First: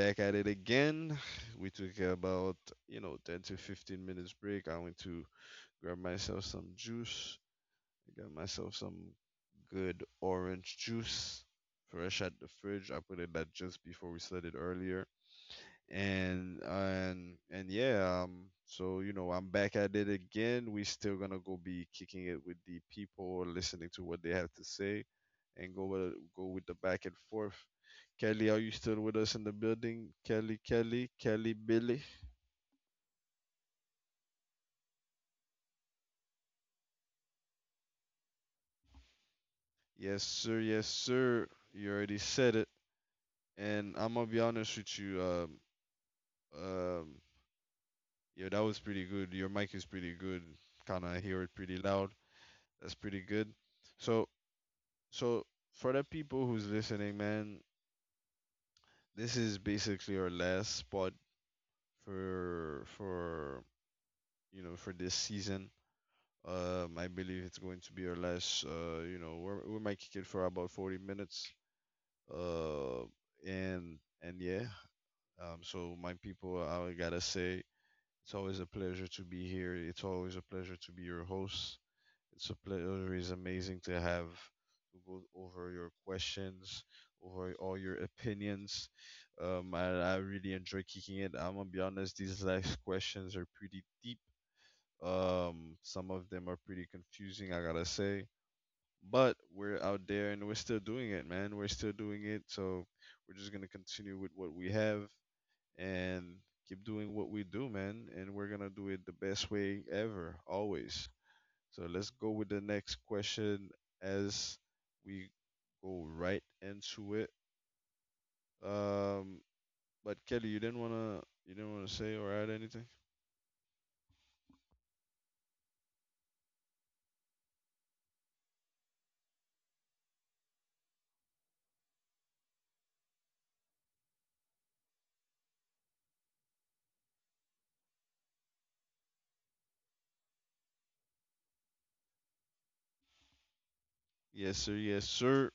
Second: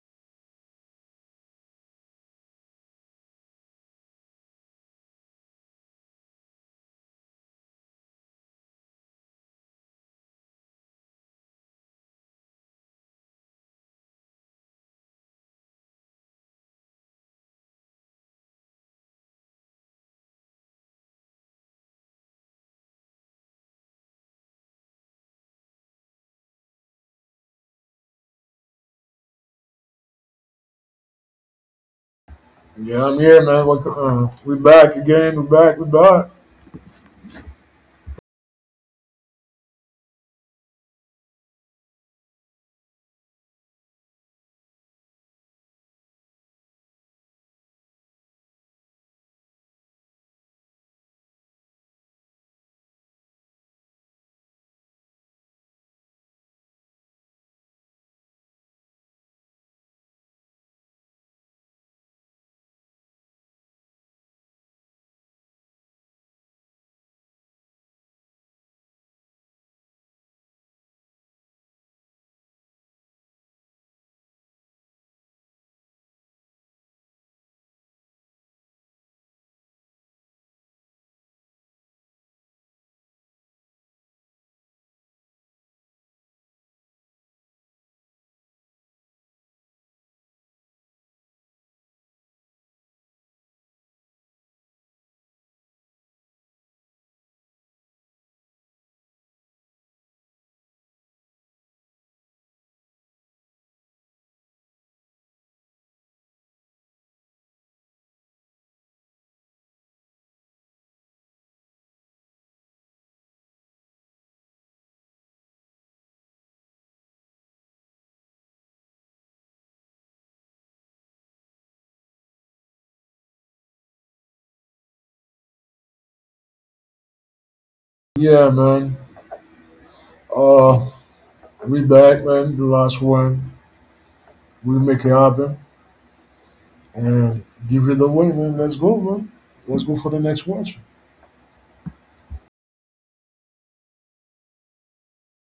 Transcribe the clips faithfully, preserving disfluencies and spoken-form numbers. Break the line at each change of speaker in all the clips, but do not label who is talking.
back at it again. We took about, you know, ten to fifteen minutes break. I went to grab myself some juice. I got myself some good orange juice, fresh at the fridge. I put it that just before we started earlier and and and yeah. Um so you know I'm back at it again. We still gonna go be kicking it with the people listening to what they have to say and go with go with the back and forth. Kelly, are you still with us in the building? Kelly, kelly kelly Billy?
Yeah, I'm here, man. What, uh, we back again. We back. We back.
Yes sir, yes sir. You already said it. And I'm gonna be honest with you. um um yeah, that was pretty good. Your mic is pretty good. Kind of hear it pretty loud. That's pretty good. So So for the people who's listening, man, this is basically our last spot for for you know for this season. Um, I believe it's going to be our last. Uh, you know, we're, we might kick it for about forty minutes. Uh, and and yeah. Um, so my people, I gotta say, it's always a pleasure to be here. It's always a pleasure to be your host. It's a pleasure. It's amazing to have to go over your questions, over all your opinions. Um, I, I really enjoy kicking it. I'm gonna be honest. These last questions are pretty deep. Um, some of them are pretty confusing. I gotta say, but we're out there and we're still doing it, man. We're still doing it. So we're just gonna continue with what we have and keep doing what we do, man. And we're gonna do it the best way ever, always. So let's go with the next question as we go right into it. Um, but Kelly, you didn't wanna you didn't wanna say or add anything?
Yeah, man. Uh, we back, man. The last one. We make it happen and give it away, man. Let's go, man. Let's go for the next watch.
Yes, sir. Yes, sir.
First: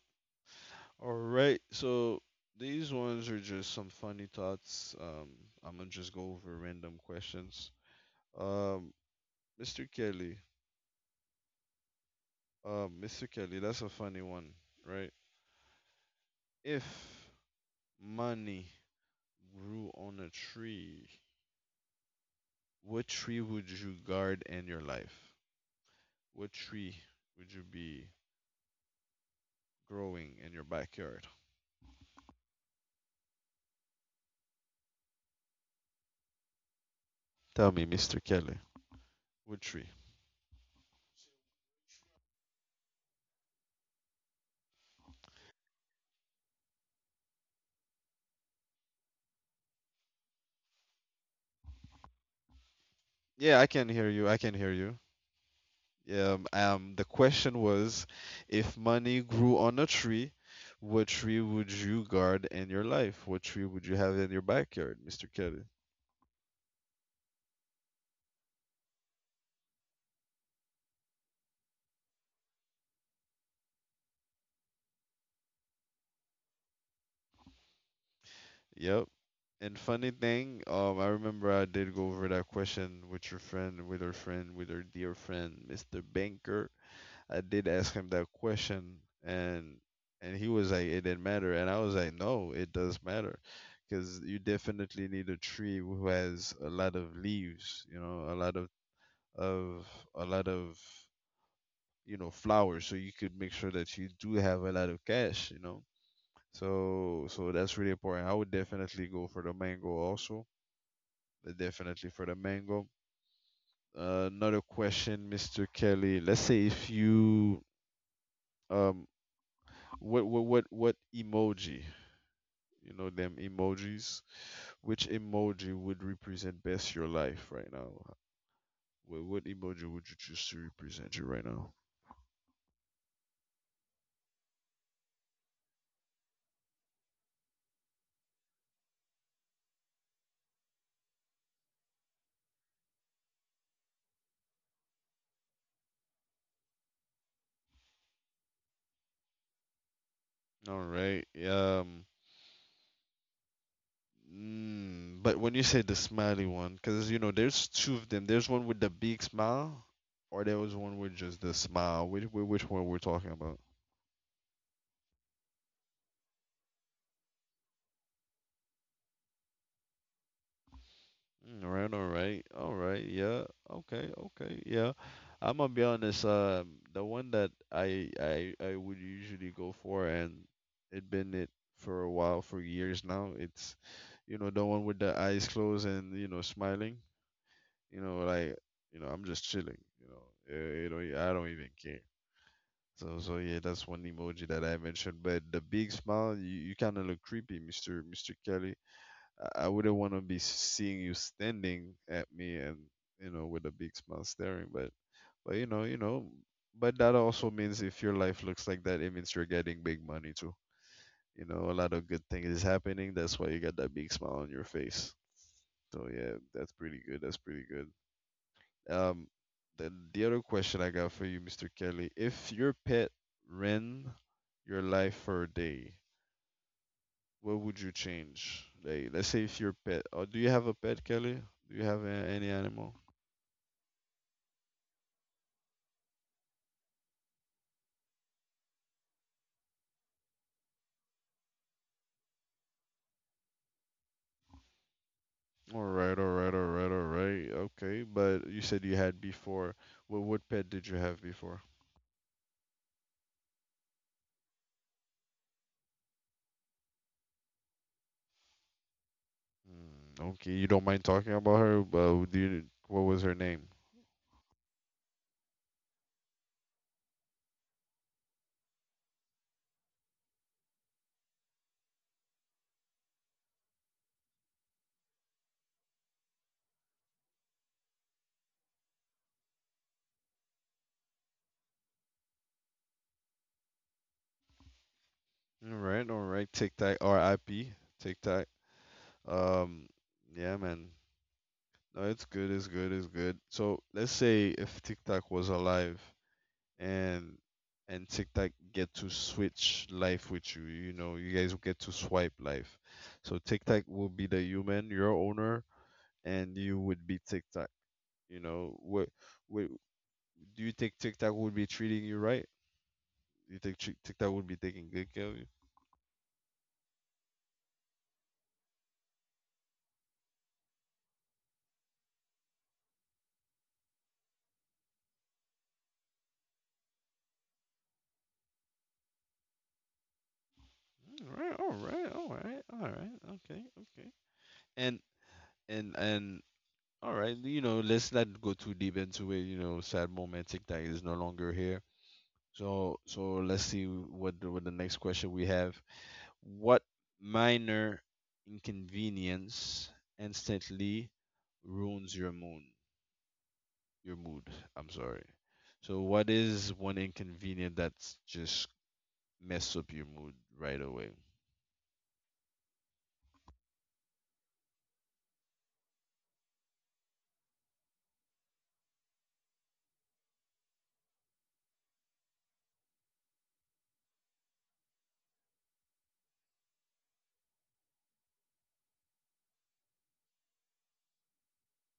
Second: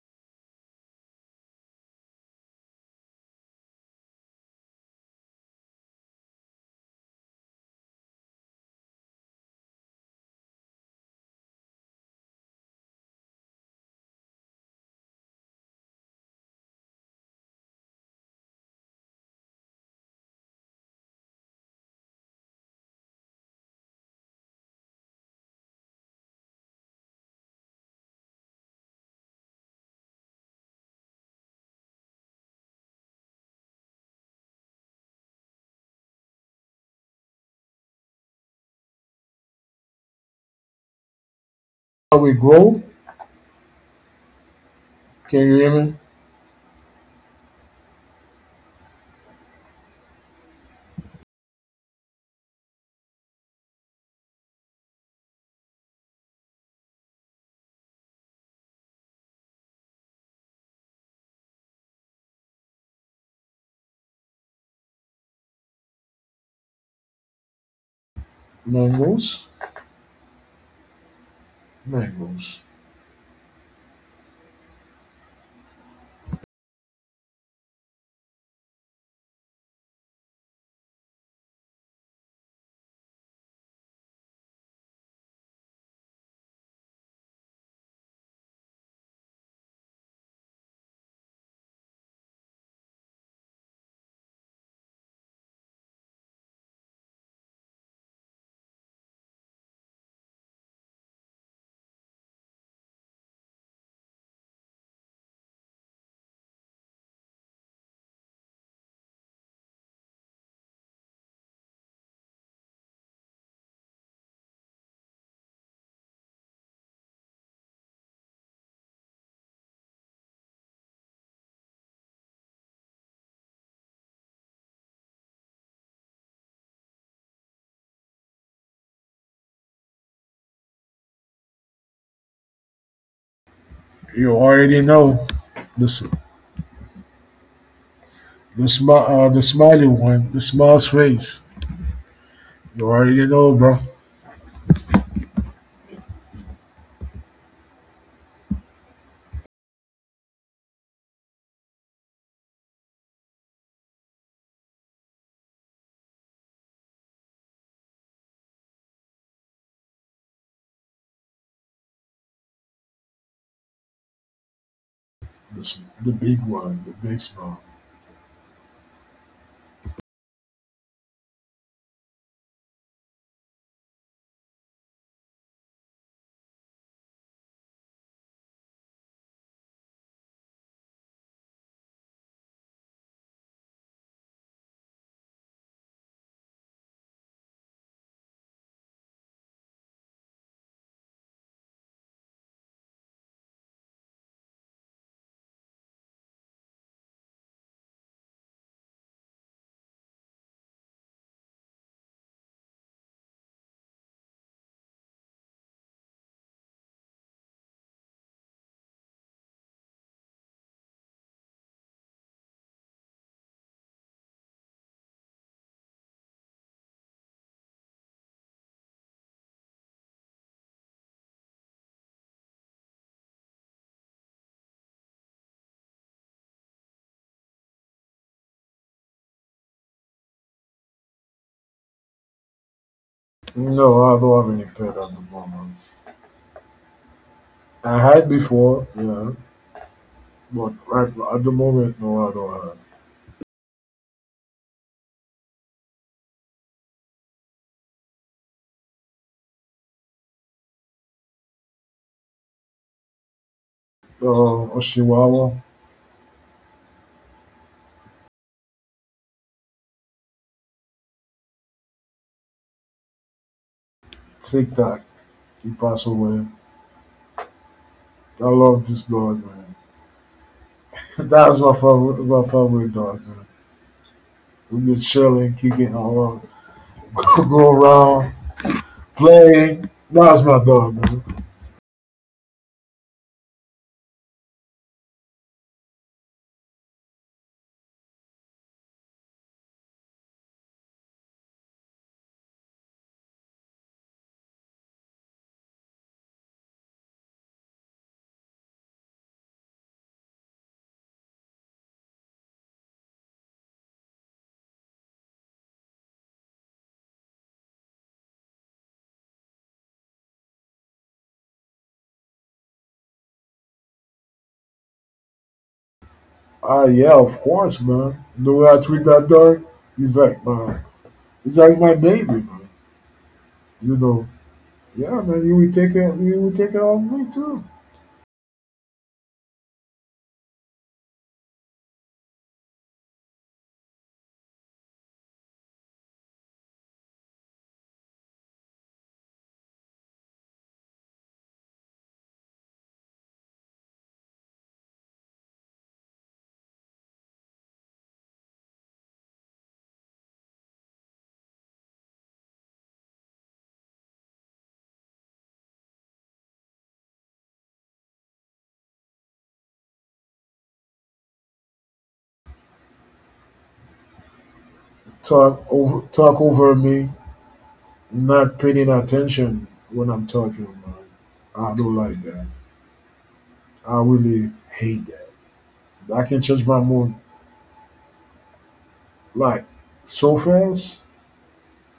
All right. So these ones are just some funny thoughts. Um, I'm gonna just go over random questions. Um, mister Kelly. Um, mister Kelly, that's a funny one, right? If money grew on a tree, what tree would you guard in your life? What tree would you be growing in your backyard? Tell me, mister Kelly. What tree?
How we grow? Can you hear me?
Yeah, I can hear you. I can hear you. Yeah. Um, um, the question was, if money grew on a tree, what tree would you guard in your life? What tree would you have in your backyard, mister Kelly?
Mangoes, mangoes.
Yep. And funny thing, um, I remember I did go over that question with your friend, with our friend, with our dear friend, mister Banker. I did ask him that question, and and he was like, "It didn't matter," and I was like, "No, it does matter, because you definitely need a tree who has a lot of leaves, you know, a lot of of a lot of, you know, flowers, so you could make sure that you do have a lot of cash, you know." So so that's really important. I would definitely go for the mango also. uh, Definitely for the mango. Uh, another question, mister Kelly. Let's say if you um What what what what emoji? You know them emojis. Which emoji would represent best your life right now? What what emoji would you choose to represent you right now?
You already know this. The smile, uh, the smiley one, the smile's face. You already know, bro.
All right. Um. Mm, but when you say the smiley one, because you know there's two of them. There's one with the big smile, or there was one with just the smile. Which which which one we're talking about?
This, the big one, the big smile.
Mm. All right, all right, all right. Yeah. Okay. Okay. Yeah. I'm gonna be honest. Um, the one that I I I would usually go for, and it been it for a while, for years now. It's, you know, the one with the eyes closed and you know smiling. You know, like, you know, I'm just chilling. You know, eh, you know, yeah, I don't even care. So so yeah, that's one emoji that I mentioned. But the big smile, you, you kind of look creepy, Mister Mister Kelly. I I wouldn't want to be seeing you standing at me and you know with a big smile staring. But but you know you know. But that also means if your life looks like that, it means you're getting big money too. You know, a lot of good things is happening. That's why you got that big smile on your face. So yeah, that's pretty good. That's pretty good. Um, the the other question I got for you, mister Kelly, if your pet ran your life for a day, what would you change? Like, let's say if your pet, or do you have a pet, Kelly? Do you have a, any animal?
No, I don't have any pet at the moment. I had before, yeah, but right at the moment, no, I don't have.
All right, all right, all right, all right. Okay, but you said you had before. What what pet did you have before?
Uh, Oshiwawa,
Okay, you don't mind talking about her, but do you, what was her name?
Tic Tac, he passed away. I love this dog, man. That's my favorite, my favorite dog, man. We be chilling, kicking around, go around, playing. That's my dog, man.
All right, all right. Tic Tac, R I P. Tic Tac. Um, yeah, man. No, it's good, it's good, it's good. So let's say if Tic Tac was alive, and and TikTok get to switch life with you. You know, you guys will get to swipe life. So TikTok will be the human, your owner, and you would be TikTok. You know, what, what do you think TikTok would be treating you right? You think Tik- TikTok would be taking good care of you?
Ah, yeah, of course, man. The way I treat that dog, he's like my, he's like my baby, man. You know, yeah, man. He will take care, he will take care of me too.
All right, all right, all right, all right. Okay, okay. And and and all right, you know, let's not go too deep into it. You know, sad moment. TikTok is no longer here. So so let's see what the- what the next question we have. What minor inconvenience instantly ruins your mood? Your mood. I'm sorry. So what is one inconvenience that's just mess up your mood right away?
Talk over, talk over me not paying attention when I'm talking, man. I don't like that. I really hate that. I can change my mood like so fast.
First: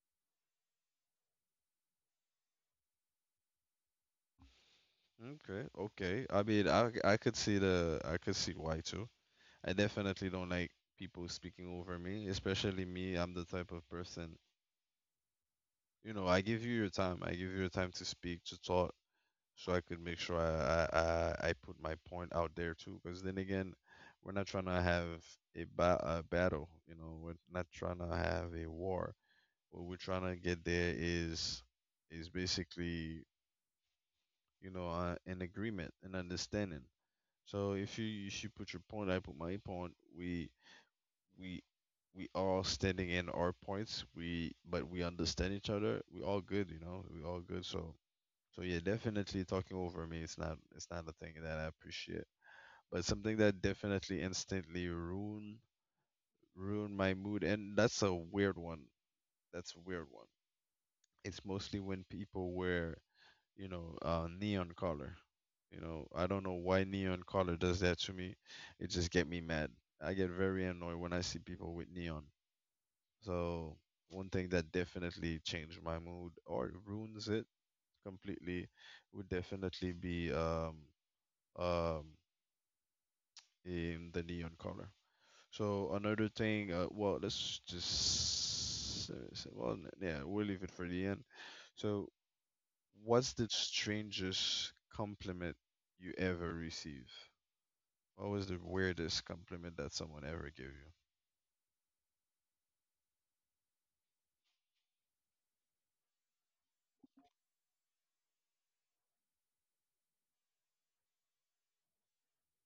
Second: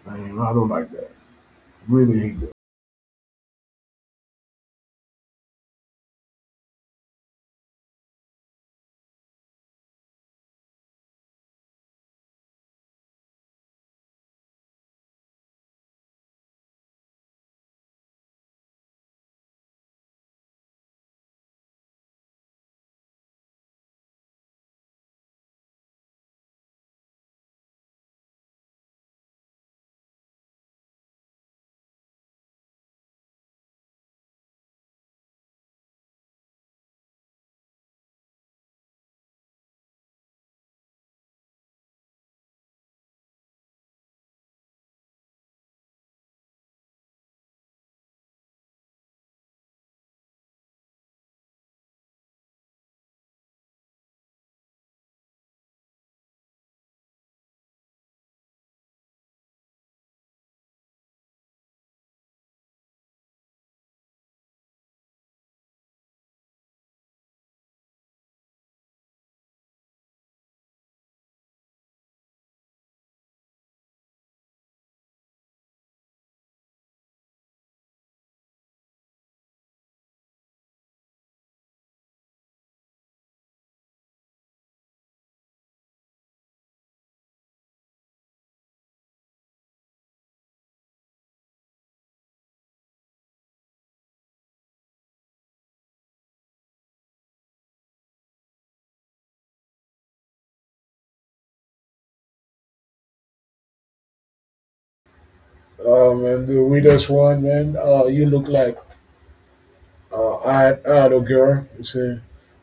Man, I don't like that. Really hate that.
Okay, okay. I mean, I I could see the, I could see why too. I definitely don't like people speaking over me, especially me. I'm the type of person, you know, I give you your time. I give you your time to speak, to talk, so I could make sure I, I, I I put my point out there too. Because then again, we're not trying to have a, ba- a battle, you know, we're not trying to have a war. What we're trying to get there is is basically, you know, uh, an agreement, an understanding. So if you if you put your point, I put my point. We we we all standing in our points. We, but we understand each other. We all good, you know. We all good. So so yeah, definitely talking over me. It's not. It's not a thing that I appreciate, but something that definitely instantly ruin ruin my mood. And that's a weird one. That's a weird one. It's mostly when people wear, you know, uh, neon color. You know, I don't know why neon color does that to me. It just get me mad. I get very annoyed when I see people with neon. So one thing that definitely changed my mood or ruins it completely would definitely be um um, in the neon color. So another thing, uh, well, let's just uh, s- well, n- yeah, we'll leave it for the end. So, what's the strangest compliment you ever receive? What was the weirdest compliment that someone ever gave you?
Oh man, the weirdest one, man. Uh, you look like uh, I, I had a girl. You say,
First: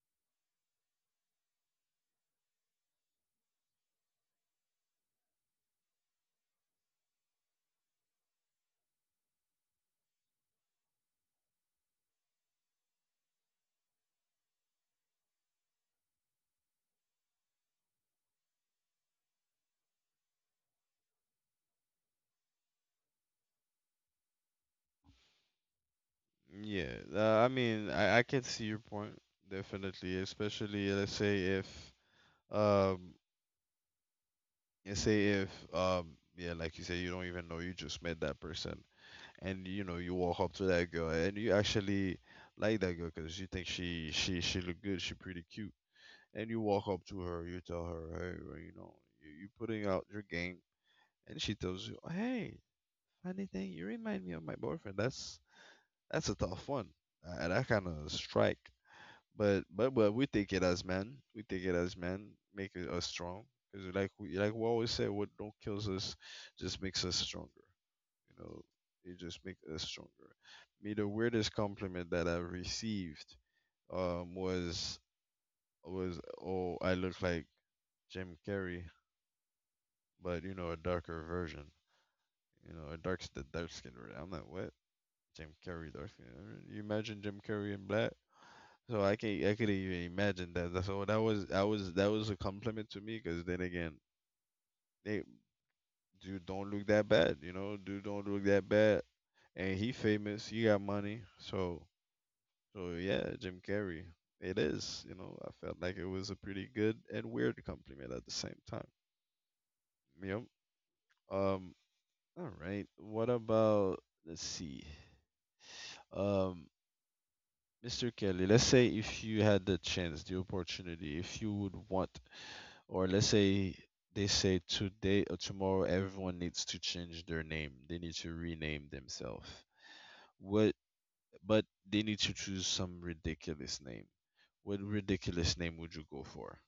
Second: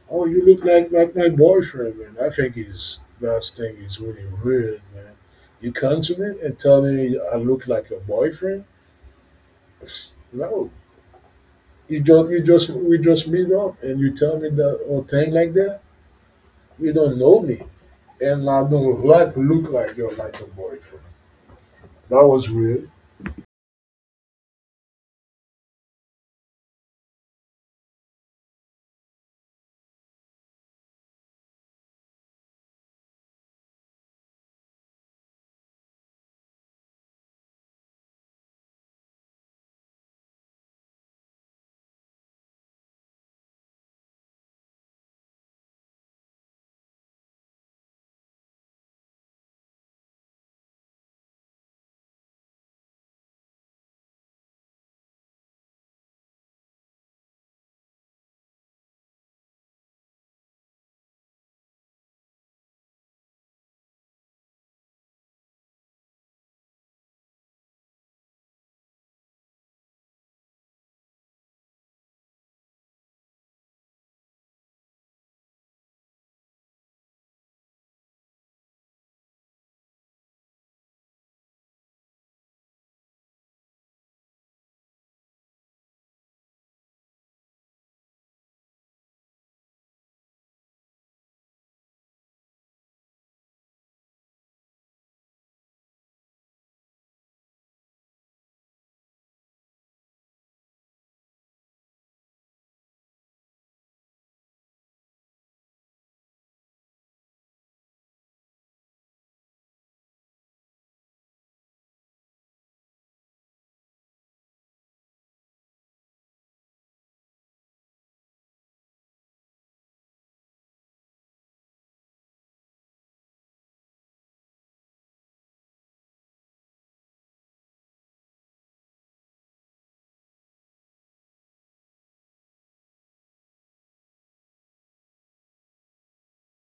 oh, you look like like my boyfriend, man. I think his last thing is really weird, man. You come to me and tell me I look like your boyfriend? No, you just you just we just meet up and you tell me that or thing like that. You don't know me, and I don't like look like you're like a boyfriend. That was weird.
Yeah, uh, I mean, I, I can see your point definitely, especially let's say if um, let's say if um, yeah, like you say, you don't even know, you just met that person, and you know you walk up to that girl and you actually like that girl because you think she she she look good, she pretty cute, and you walk up to her, you tell her hey, well, you know, you, you putting out your game, and she tells you hey, funny thing, you remind me of my boyfriend. That's that's a tough one. Uh, that kind of strike, but but but we take it as men, we take it as men make it us strong, because like we like we always say what don't kills us just makes us stronger. You know, it just makes us stronger. Me, the weirdest compliment that I've received, um, was was oh, I look like Jim Carrey, but you know, a darker version. You know, a dark the dark skinned version. I'm like, what? Jim Carrey, dark skin. You imagine Jim Carrey in black? So I can not, I couldn't even imagine that. That's- So that was that was that was a compliment to me, because then again, hey, dude, don't look that bad. You know, dude, don't look that bad. And he famous. He got money. So So yeah, Jim Carrey. It is, you know, I felt like it was a pretty good and weird compliment at the same time. Yep. Um, all right. What about, let's see. Um, mister Kelly, let's say if you had the chance, the opportunity, if you would want, or let's say they say today or tomorrow everyone needs to change their name. They need to rename themselves. What but they need to choose some ridiculous name. What ridiculous name would you go for?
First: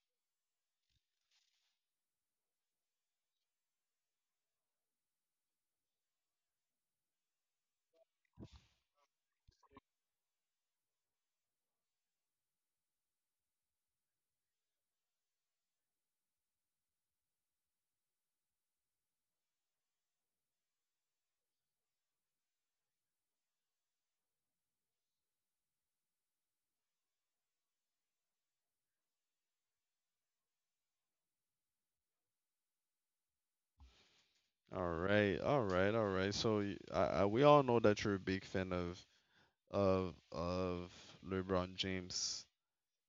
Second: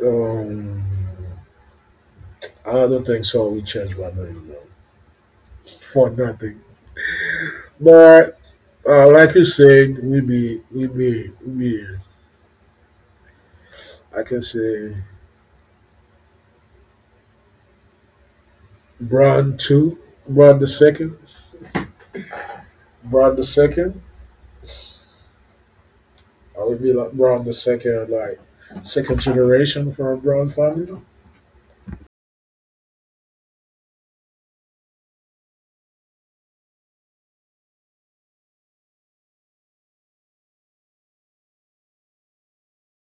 Um, I don't think so. We changed my name though for nothing. But uh, like you said, we be we be we be I can say Brown two, Brown the second, Brown the second. I would be like Brown the second, like second generation from a Brown family.
All right, all right, all right. So y- I, I, we all know that you're a big fan of of of LeBron James.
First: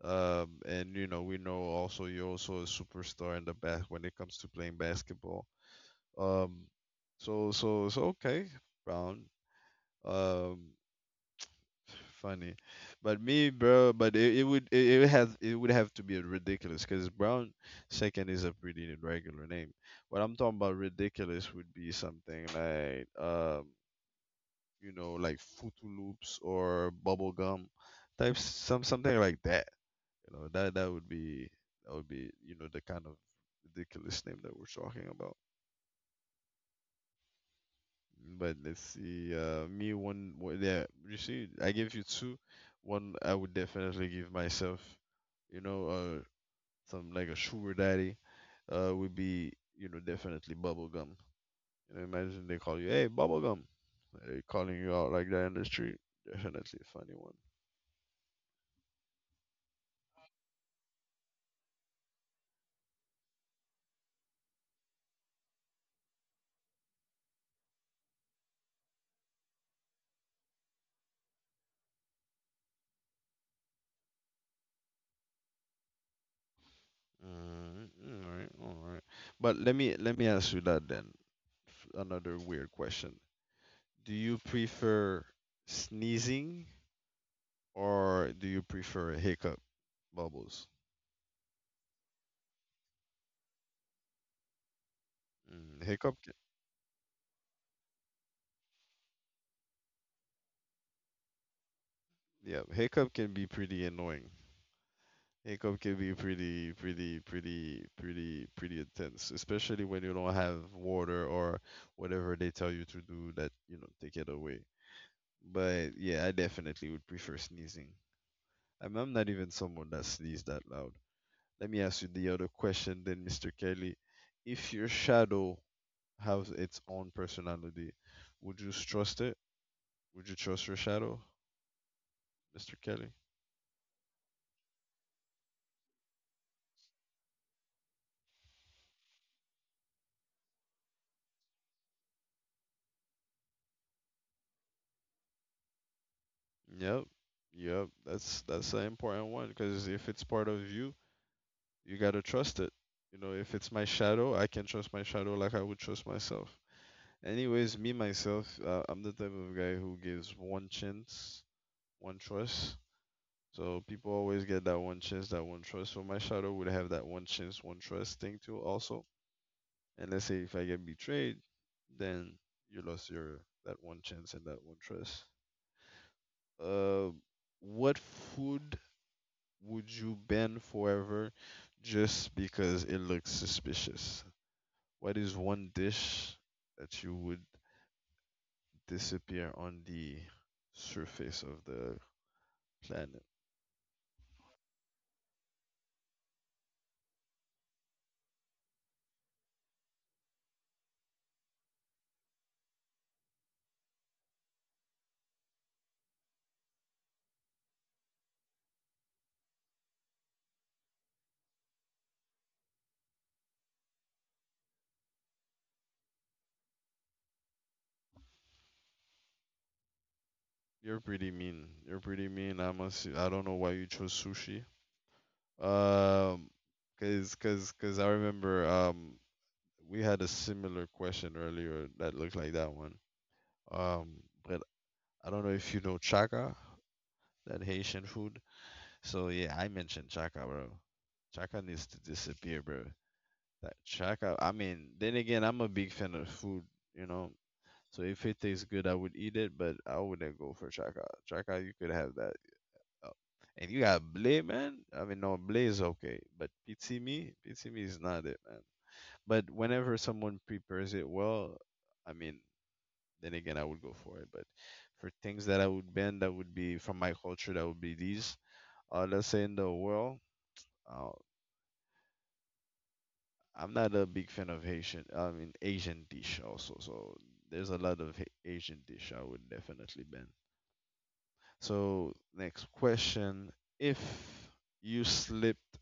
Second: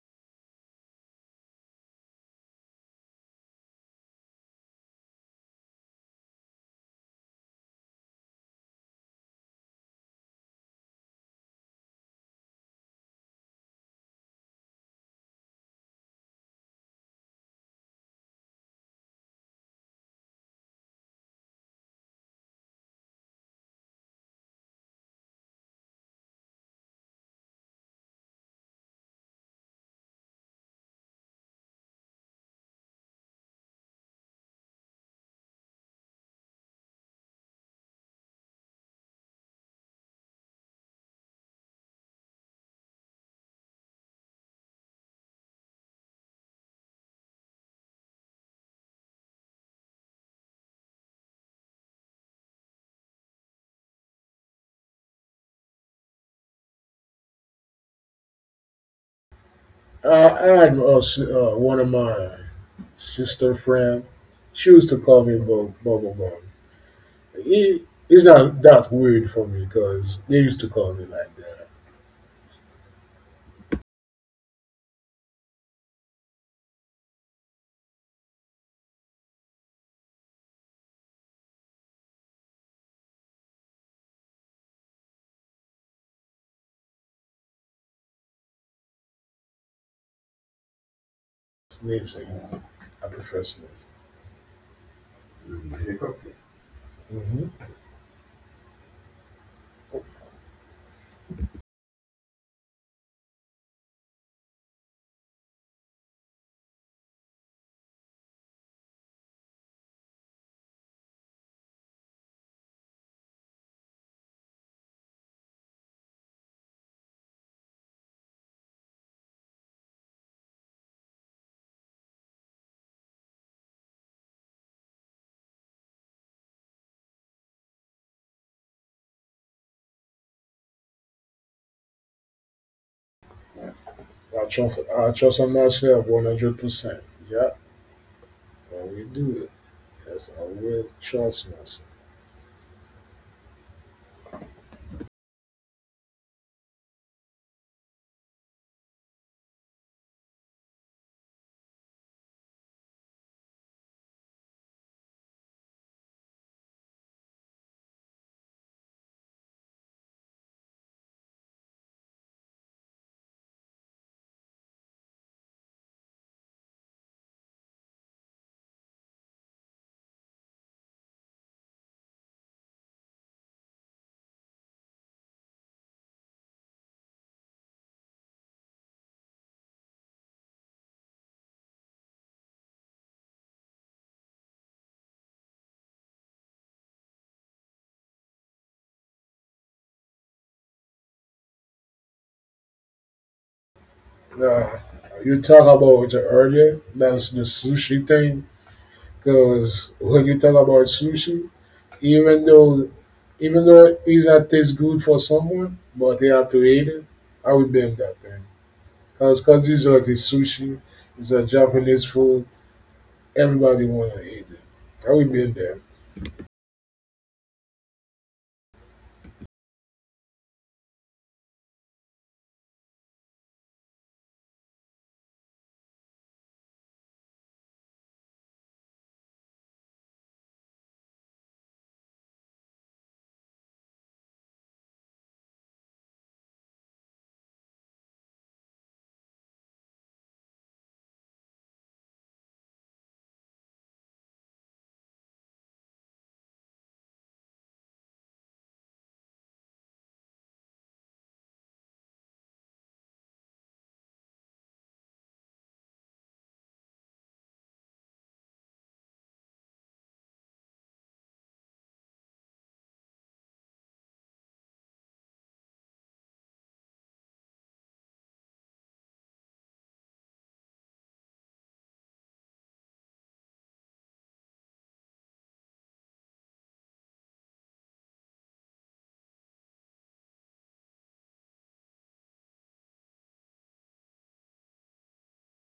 Um, and you know we know also you're also a superstar in the bas when it comes to playing basketball. Um, so so so okay, Brown. Um, funny, but me, bro. But it, it would it, it has it would have to be ridiculous because Brown second is a pretty regular name. What I'm talking about ridiculous would be something like um you know, like Fruity Loops or bubble gum type some something like that. You know, that that would be that would be you know the kind of ridiculous name that we're talking about. But let's see, uh, me one one- yeah. You see, I gave you two. One I would definitely give myself. You know, uh, some like a sugar daddy, uh, would be you know definitely bubble gum. You know, imagine they call you, hey, bubble gum. They're calling you out like that in the street. Definitely a funny one.
Uh, I had uh, s- uh, one of my sister friend. She used to call me bu- bubblegum. It, it's not that weird for me because they used to call me like that.
Alright, alright, alright. But let me let me ask you that then. F- Another weird question. Do you prefer sneezing or do you prefer hiccup bubbles?
Sneeze, and I prefer sneeze.
Mm, hiccup can,
Hmm.
yeah, hiccup can be pretty annoying. Hiccup can be pretty pretty pretty pretty pretty intense, especially when you don't have water or whatever they tell you to do that, you know, take it away. But yeah, I definitely would prefer sneezing. I'm, I'm not even someone that sneezes that loud. Let me ask you the other question then, mister Kelly. If your shadow has its own personality, would you trust it? Would you trust your shadow, mister Kelly?
I trust I trust on myself one hundred percent. Yeah, I will do it. Yes, I will trust myself.
Yep. Yep. That's that's an important one because if it's part of you, you gotta trust it. You know, if it's my shadow, I can trust my shadow like I would trust myself. Anyways, me myself, uh, I'm the type of guy who gives one chance, one trust. So people always get that one chance, that one trust. So my shadow would have that one chance, one trust thing too also. And let's say if I get betrayed, then you lost your that one chance and that one trust. Uh, what food would you ban forever just because it looks suspicious? What is one dish that you would disappear on the surface of the planet?
Now, you talk about it earlier. That's the sushi thing. Because when you talk about sushi, even though even though it's not taste good for someone, but they have to eat it, I would bend that thing. Cause, cause these are the sushi, these are Japanese food. Everybody wanna eat it. I would bend that.
You're pretty mean. You're pretty mean. I must. I don't know why you chose sushi. Um, cause, cause, cause, I remember um we had a similar question earlier that looked like that one. Um, but I don't know if you know chaka, that Haitian food. So yeah, I mentioned chaka, bro. Chaka needs to disappear, bro. That chaka. I mean, then again, I'm a big fan of food, you know. So if it tastes good, I would eat it, but I wouldn't go for chaka. Chaka, you could have that up. And you got Blay, man. I mean, no, Blay is okay, but Pitimi, Pitimi is not it, man. But whenever someone prepares it well, I mean, then again, I would go for it. But for things that I would bend, that would be from my culture, that would be these. Uh, let's say in the world, uh, I'm not a big fan of Haitian, I mean, Asian dish also. So there's a lot of Ha- Asian dish I would definitely bend. So next question, if you slipped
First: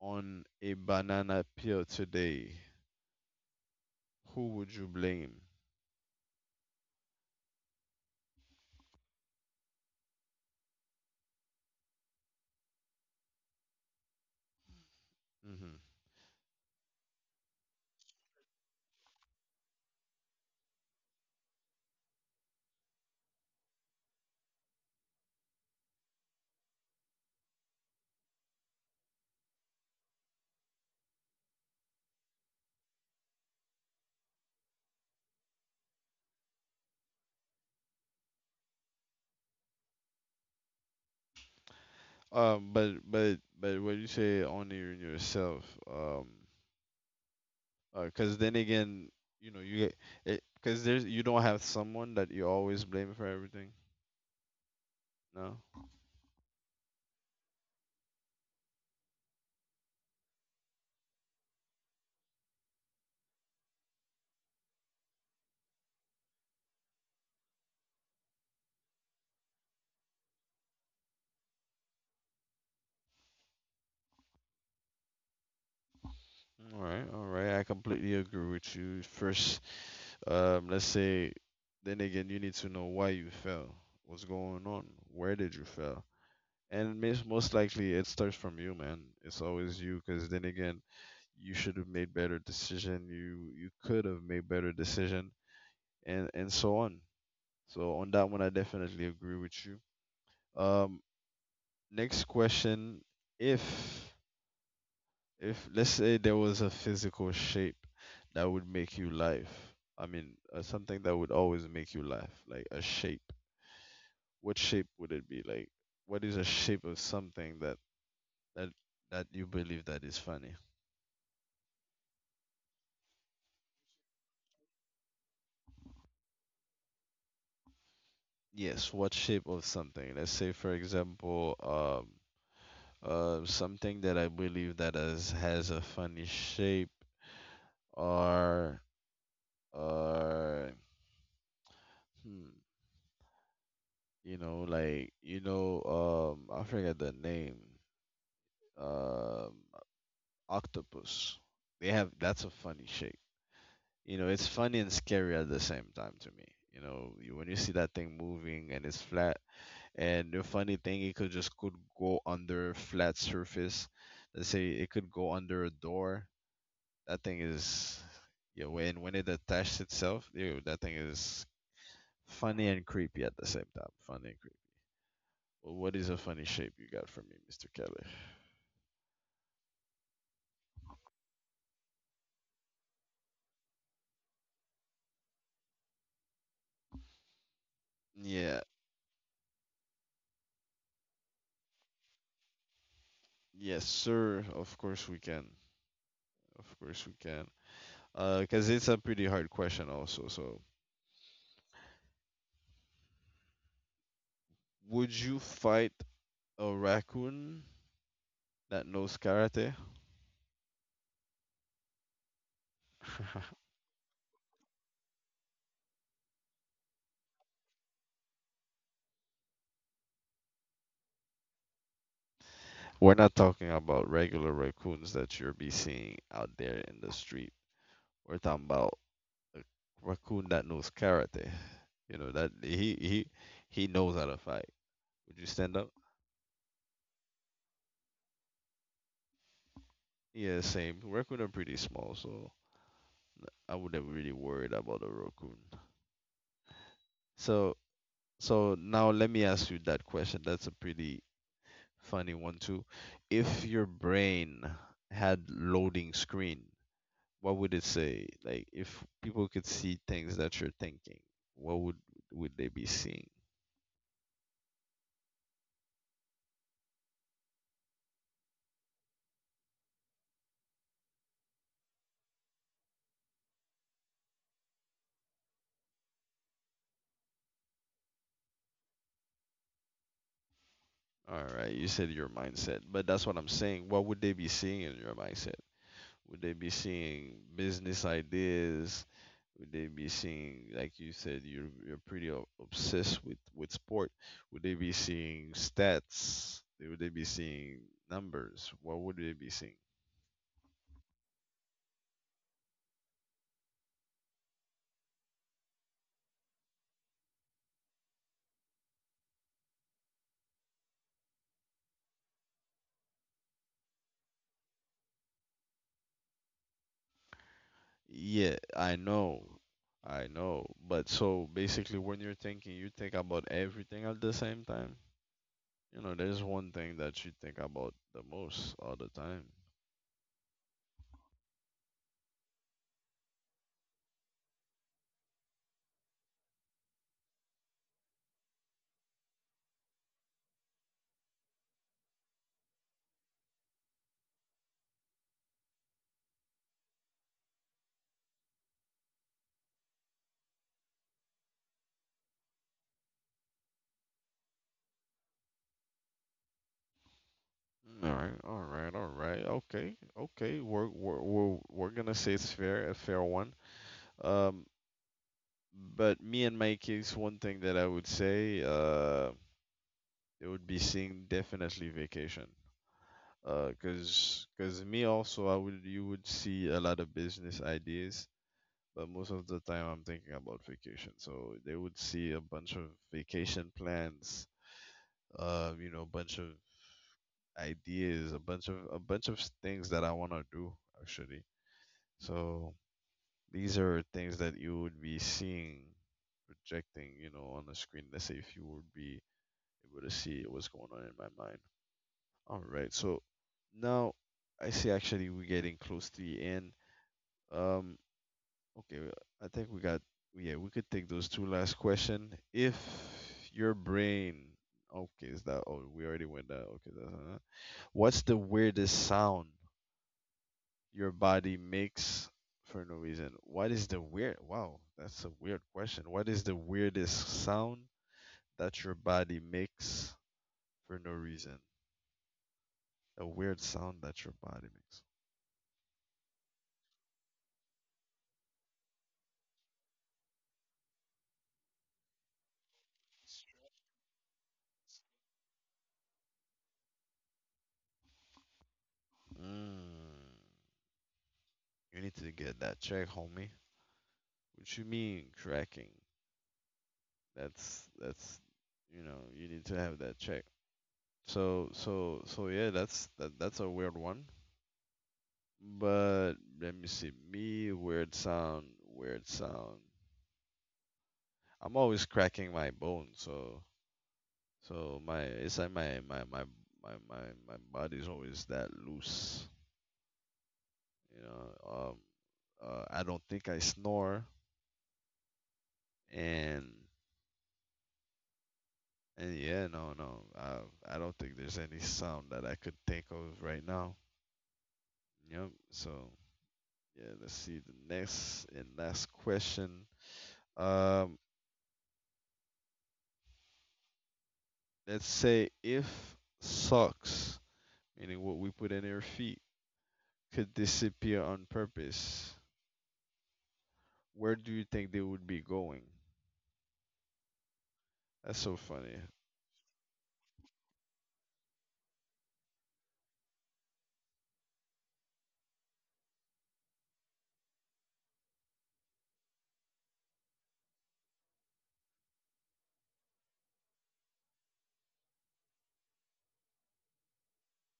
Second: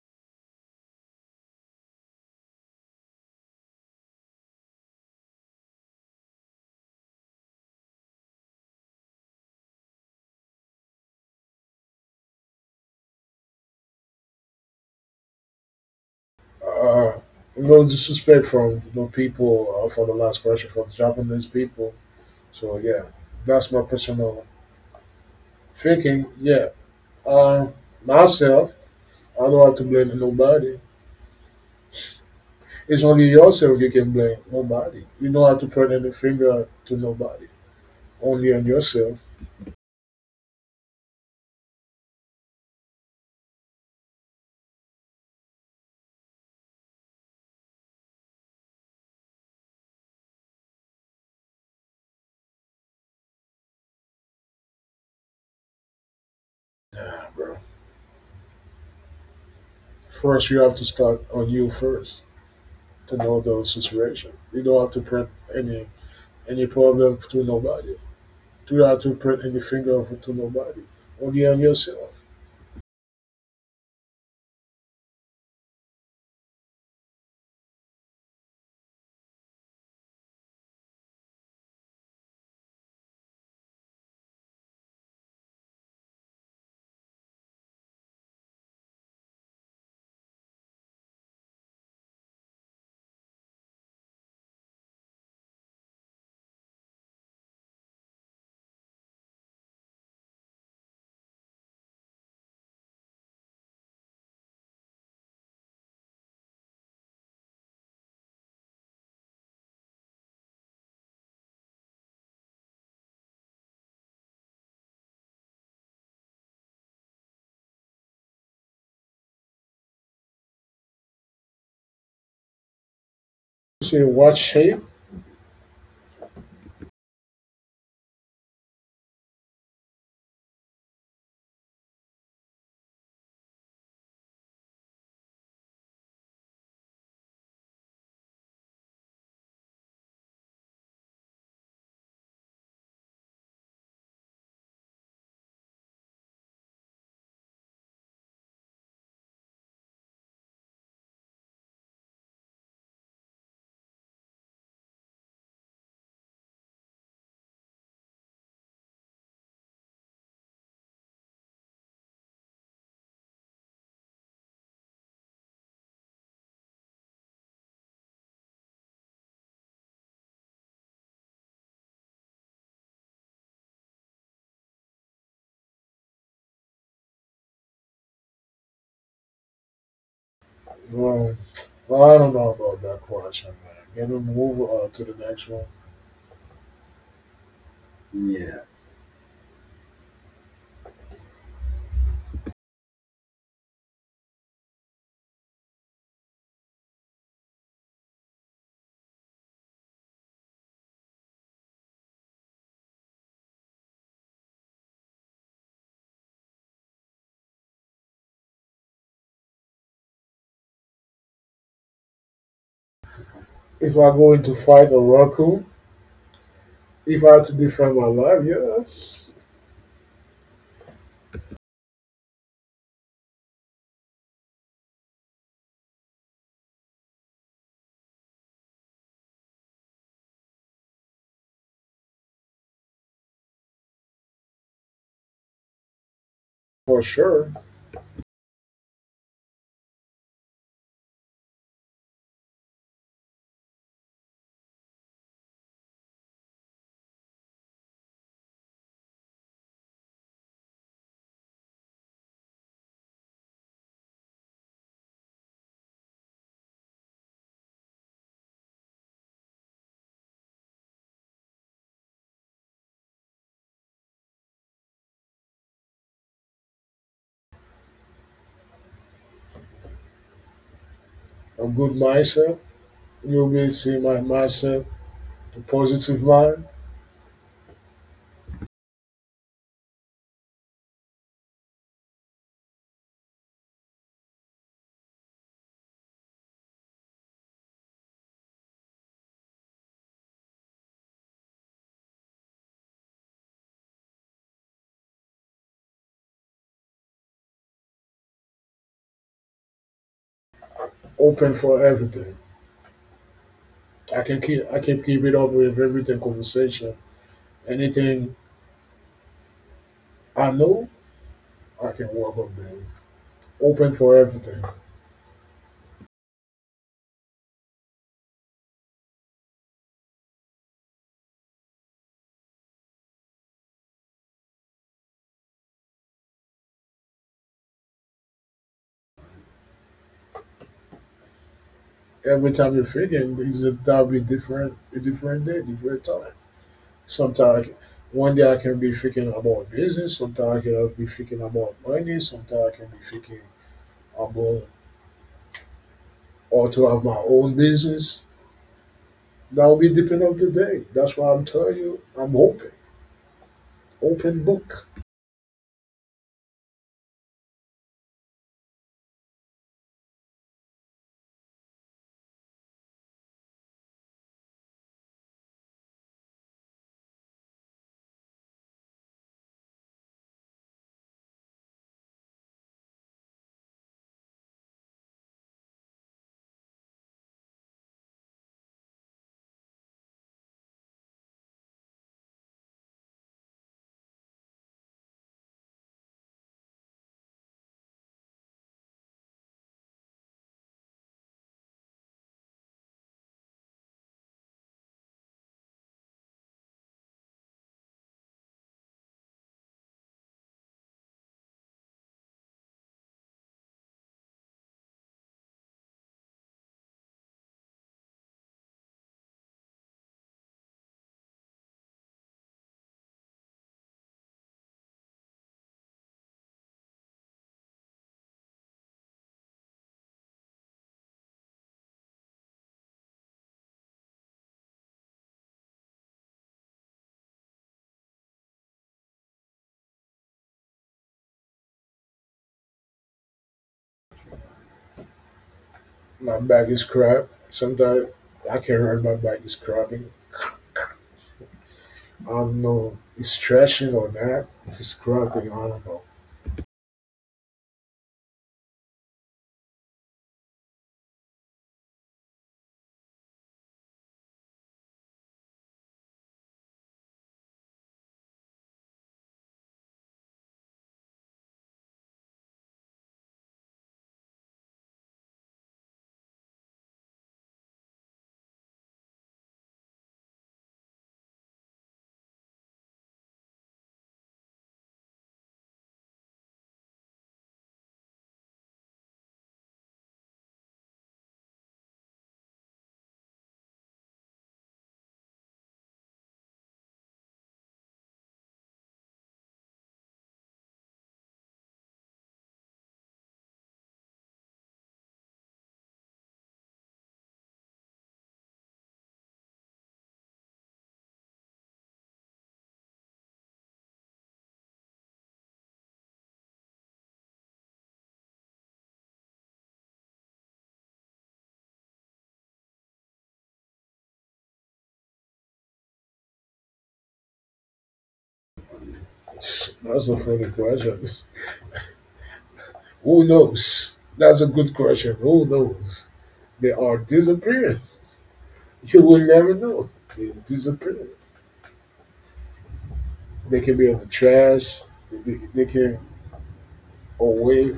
on a banana peel today, who would you blame? Hmm.
Uh, no disrespect from the people uh, for the last question for the Japanese people. So yeah, that's my personal thinking. Yeah, uh, myself, I don't have to blame nobody. It's only yourself you can blame, nobody. You know how to point any finger to nobody, only on yourself,
Um, but but but when you say only in yourself, um, because then again, you know, you get because there's you don't have someone that you always blame for everything. No.
bro. First, you have to start on you first to know the situation. You don't have to point any any problem to nobody. You don't have to point any finger to nobody, only on yourself.
All right, all right. I completely agree with you. First, um, let's say, then again, you need to know why you fell, what's going on, where did you fail, and mis- most likely it starts from you, man. It's always you, because then again, you should have made better decision you you could have made better decision and and so on so on. That one I definitely agree with you. Um, next question. If if let's say there was a physical shape that would make you laugh, I mean, uh, something that would always make you laugh, like a shape. What shape would it be like? What is a shape of something that that that you believe that is funny?
You say what shape?
Yes, what shape of something, let's say for example, um, uh, something that I believe that has, has a funny shape are are hmm, you know, like you know um I forget the name. Um, octopus. They have that's a funny shape. You know, it's funny and scary at the same time to me. You know, you, when you see that thing moving and it's flat, and the funny thing, it could just could go under flat surface. Let's say it could go under a door. That thing is, yeah. When when it attaches itself, ew, that thing is funny and creepy at the same time. Funny and creepy. Well, what is a funny shape you got for me, mister Kelly?
Well, I don't know about that question, man. Can we move uh, to the next one?
Yeah. Yes, sir. Of course we can. Of course we can. Uh, because it's a pretty hard question also. So, would you fight a raccoon that knows karate?
If I go into fight a raccoon, if I had to defend my life, yeah,
We're not talking about regular raccoons that you'll be seeing out there in the street. We're talking about a raccoon that knows karate. You know that he he he knows how to fight. Would you stand up?
for sure.
Yeah, same. Raccoon are pretty small, so I wouldn't really worried about a raccoon. So so now let me ask you that question. That's a pretty funny one too. If your brain had loading screen, what would it say? Like if people could see things that you're thinking, what would would they be seeing?
A good mindset. You'll be see my mindset, the positive mind,
All right, you said your mindset, but that's what I'm saying. What would they be seeing in your mindset? Would they be seeing business ideas? Would they be seeing, like you said, you're you're pretty o- obsessed with with sport? Would they be seeing stats? Would they be seeing numbers? What would they be seeing?
open for everything. I can keep I can keep it up with everything conversation. Anything I know, I can work on them. Open for everything.
Yeah, I know. I know. But so basically, when you're thinking, you think about everything at the same time. You know, there's one thing that you think about the most all the time.
Every time you're feeding, is a- that'll be different a different day, different time. Sometimes one day I can be thinking about business, sometimes I can be thinking about money, sometimes I can be thinking about or to have my own business. That'll be depend of the day. That's why I'm telling you, I'm open. Open book.
All right, all right, all right. Okay, okay. We're we're we're, we're gonna say it's fair, a fair one. Um, but me and my case, one thing that I would say, uh, it would be seeing definitely vacation. Uh, cause cause me also, I would you would see a lot of business ideas, but most of the time I'm thinking about vacation. So they would see a bunch of vacation plans, uh, you know, a bunch of ideas, a bunch of a bunch of things that I wanna do actually. So these are things that you would be seeing, projecting, you know, on the screen. Let's say if you would be able to see what's going on in my mind. All right. So now I see actually we're getting close to the end. Um, okay, well, I think we got, yeah, we could take those two last question. If your brain, okay, is that, oh, we already went that. Okay. That's, uh, what's the weirdest sound your body makes for no reason? What is the weird? Wow, that's a weird question. What is the weirdest sound that your body makes for no reason? A weird sound that your body makes.
My bag is crap. Sometimes I can not hurt my bag is crapping. I don't know it's stretching or not. It's crapping. I don't know.
Mm, you need to get that check, homie. What you mean cracking? That's that's you know you need to have that check. So so so yeah, that's that that's a weird one. But let me see. Me weird sound, weird sound. I'm always cracking my bone, so so my it's like my my my my my, my body's always that loose. You know, um, uh, I don't think I snore, and and yeah, no, no, I I don't think there's any sound that I could think of right now. Yep. So yeah, let's see the next and last question. Um, let's say if socks, meaning what we put in our feet, could disappear on purpose, where do you think they would be going? That's so funny.
That's a funny question. Who knows? That's a good question. Who knows? They are disappearing. You will never know. They disappear. They can be in the trash. They, they can away.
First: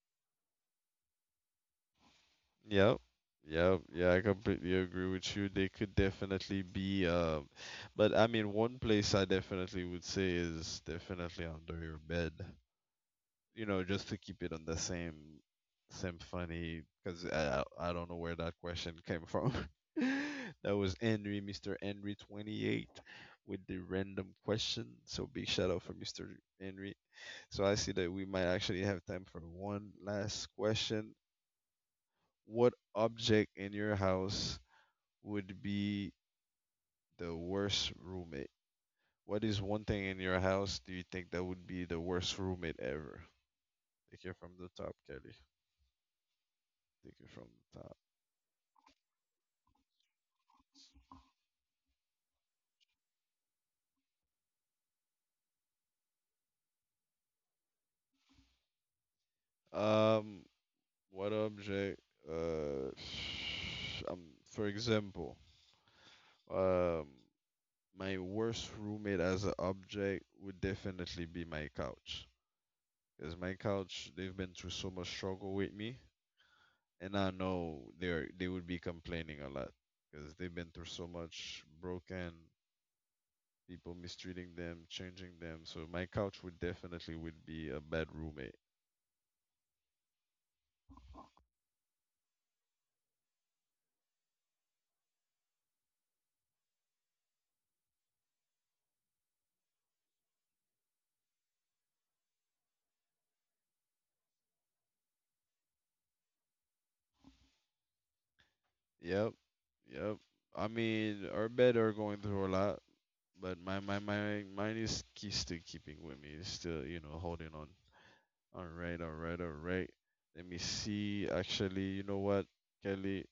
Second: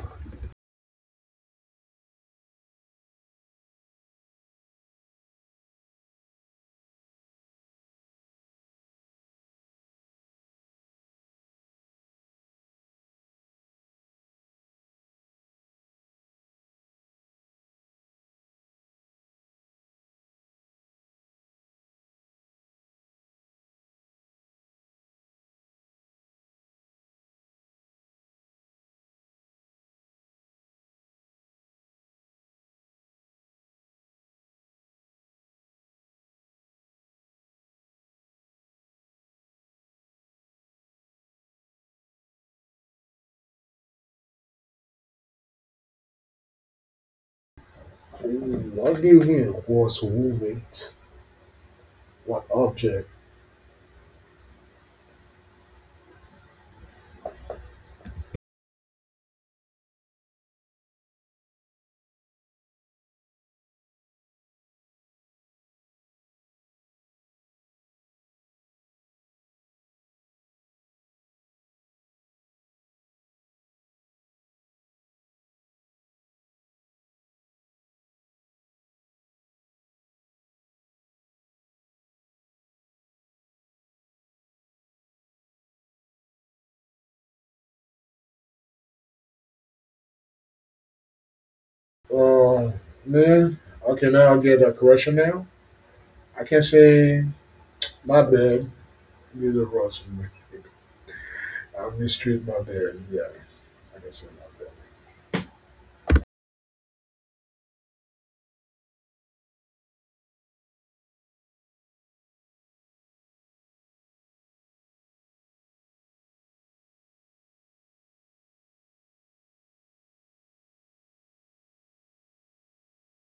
Yep. Yep. Yeah, I completely agree with you. They could definitely be, um, but I mean one place I definitely would say is definitely under your bed. You know, just to keep it on the same same funny, cuz I I I don't know where that question came from. That was Henry, mister Henry twenty-eight with the random question. So big shout out for mister Henry. So I see that we might actually have time for one last question. What object in your house would be the worst roommate? What is one thing in your house do you think that would be the worst roommate ever? Take it from the top, Kelly. Take it from the top.
Ooh, I you him was roommate. What object?
Um, what object? Uh, um, for example, um, my worst roommate as an object would definitely be my couch. Because my couch, they've been through so much struggle with me, and I know they're they would be complaining a lot because they've been through so much broken people mistreating them, changing them. So my couch would definitely would be a bad roommate.
Um, man. Okay, now I'll get a correction now. I can say my bad. Neither was me. I mistreat my bad. Yeah, I can say my bad.
Yep, yep. I mean, our bed are going through a lot, but my my my mine is key still keeping with me. It's still you know holding on. All right, all right, all right. Let me see. Actually, you know what, Kelly?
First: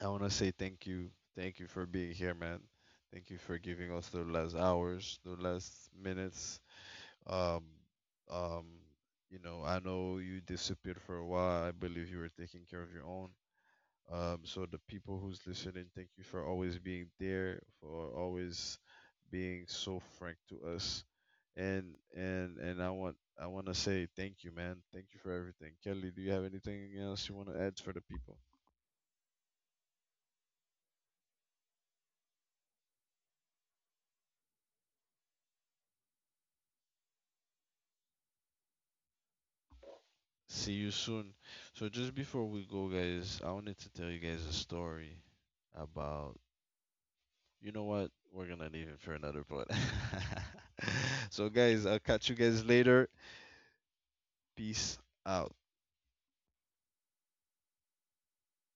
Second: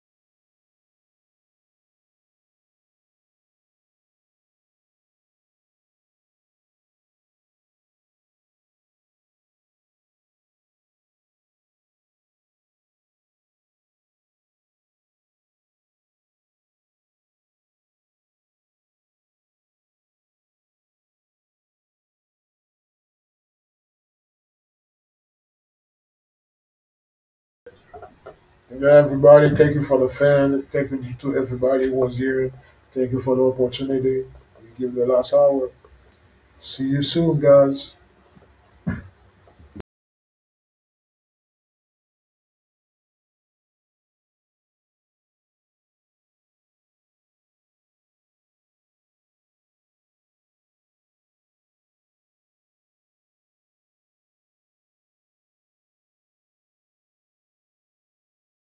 I want to say thank you. Thank you for being here, man. Thank you for giving us the last hours, the last minutes. Um, um, you know, I know you disappeared for a while. I believe you were taking care of your own. Um, so the people who's listening, thank you for always being there, for always being so frank to us. And and and I want I want to say thank you, man. Thank you for everything. Kelly, do you have anything else you want to add for the people?
And then everybody, thank you for the fan. Thank you to everybody who was here. Thank you for the opportunity. We give it the last hour. See you soon, guys.
See you soon. So just before we go, guys, I wanted to tell you guys a story about. You know what? We're gonna leave it for another part. So, guys, I'll catch you guys later. Peace out.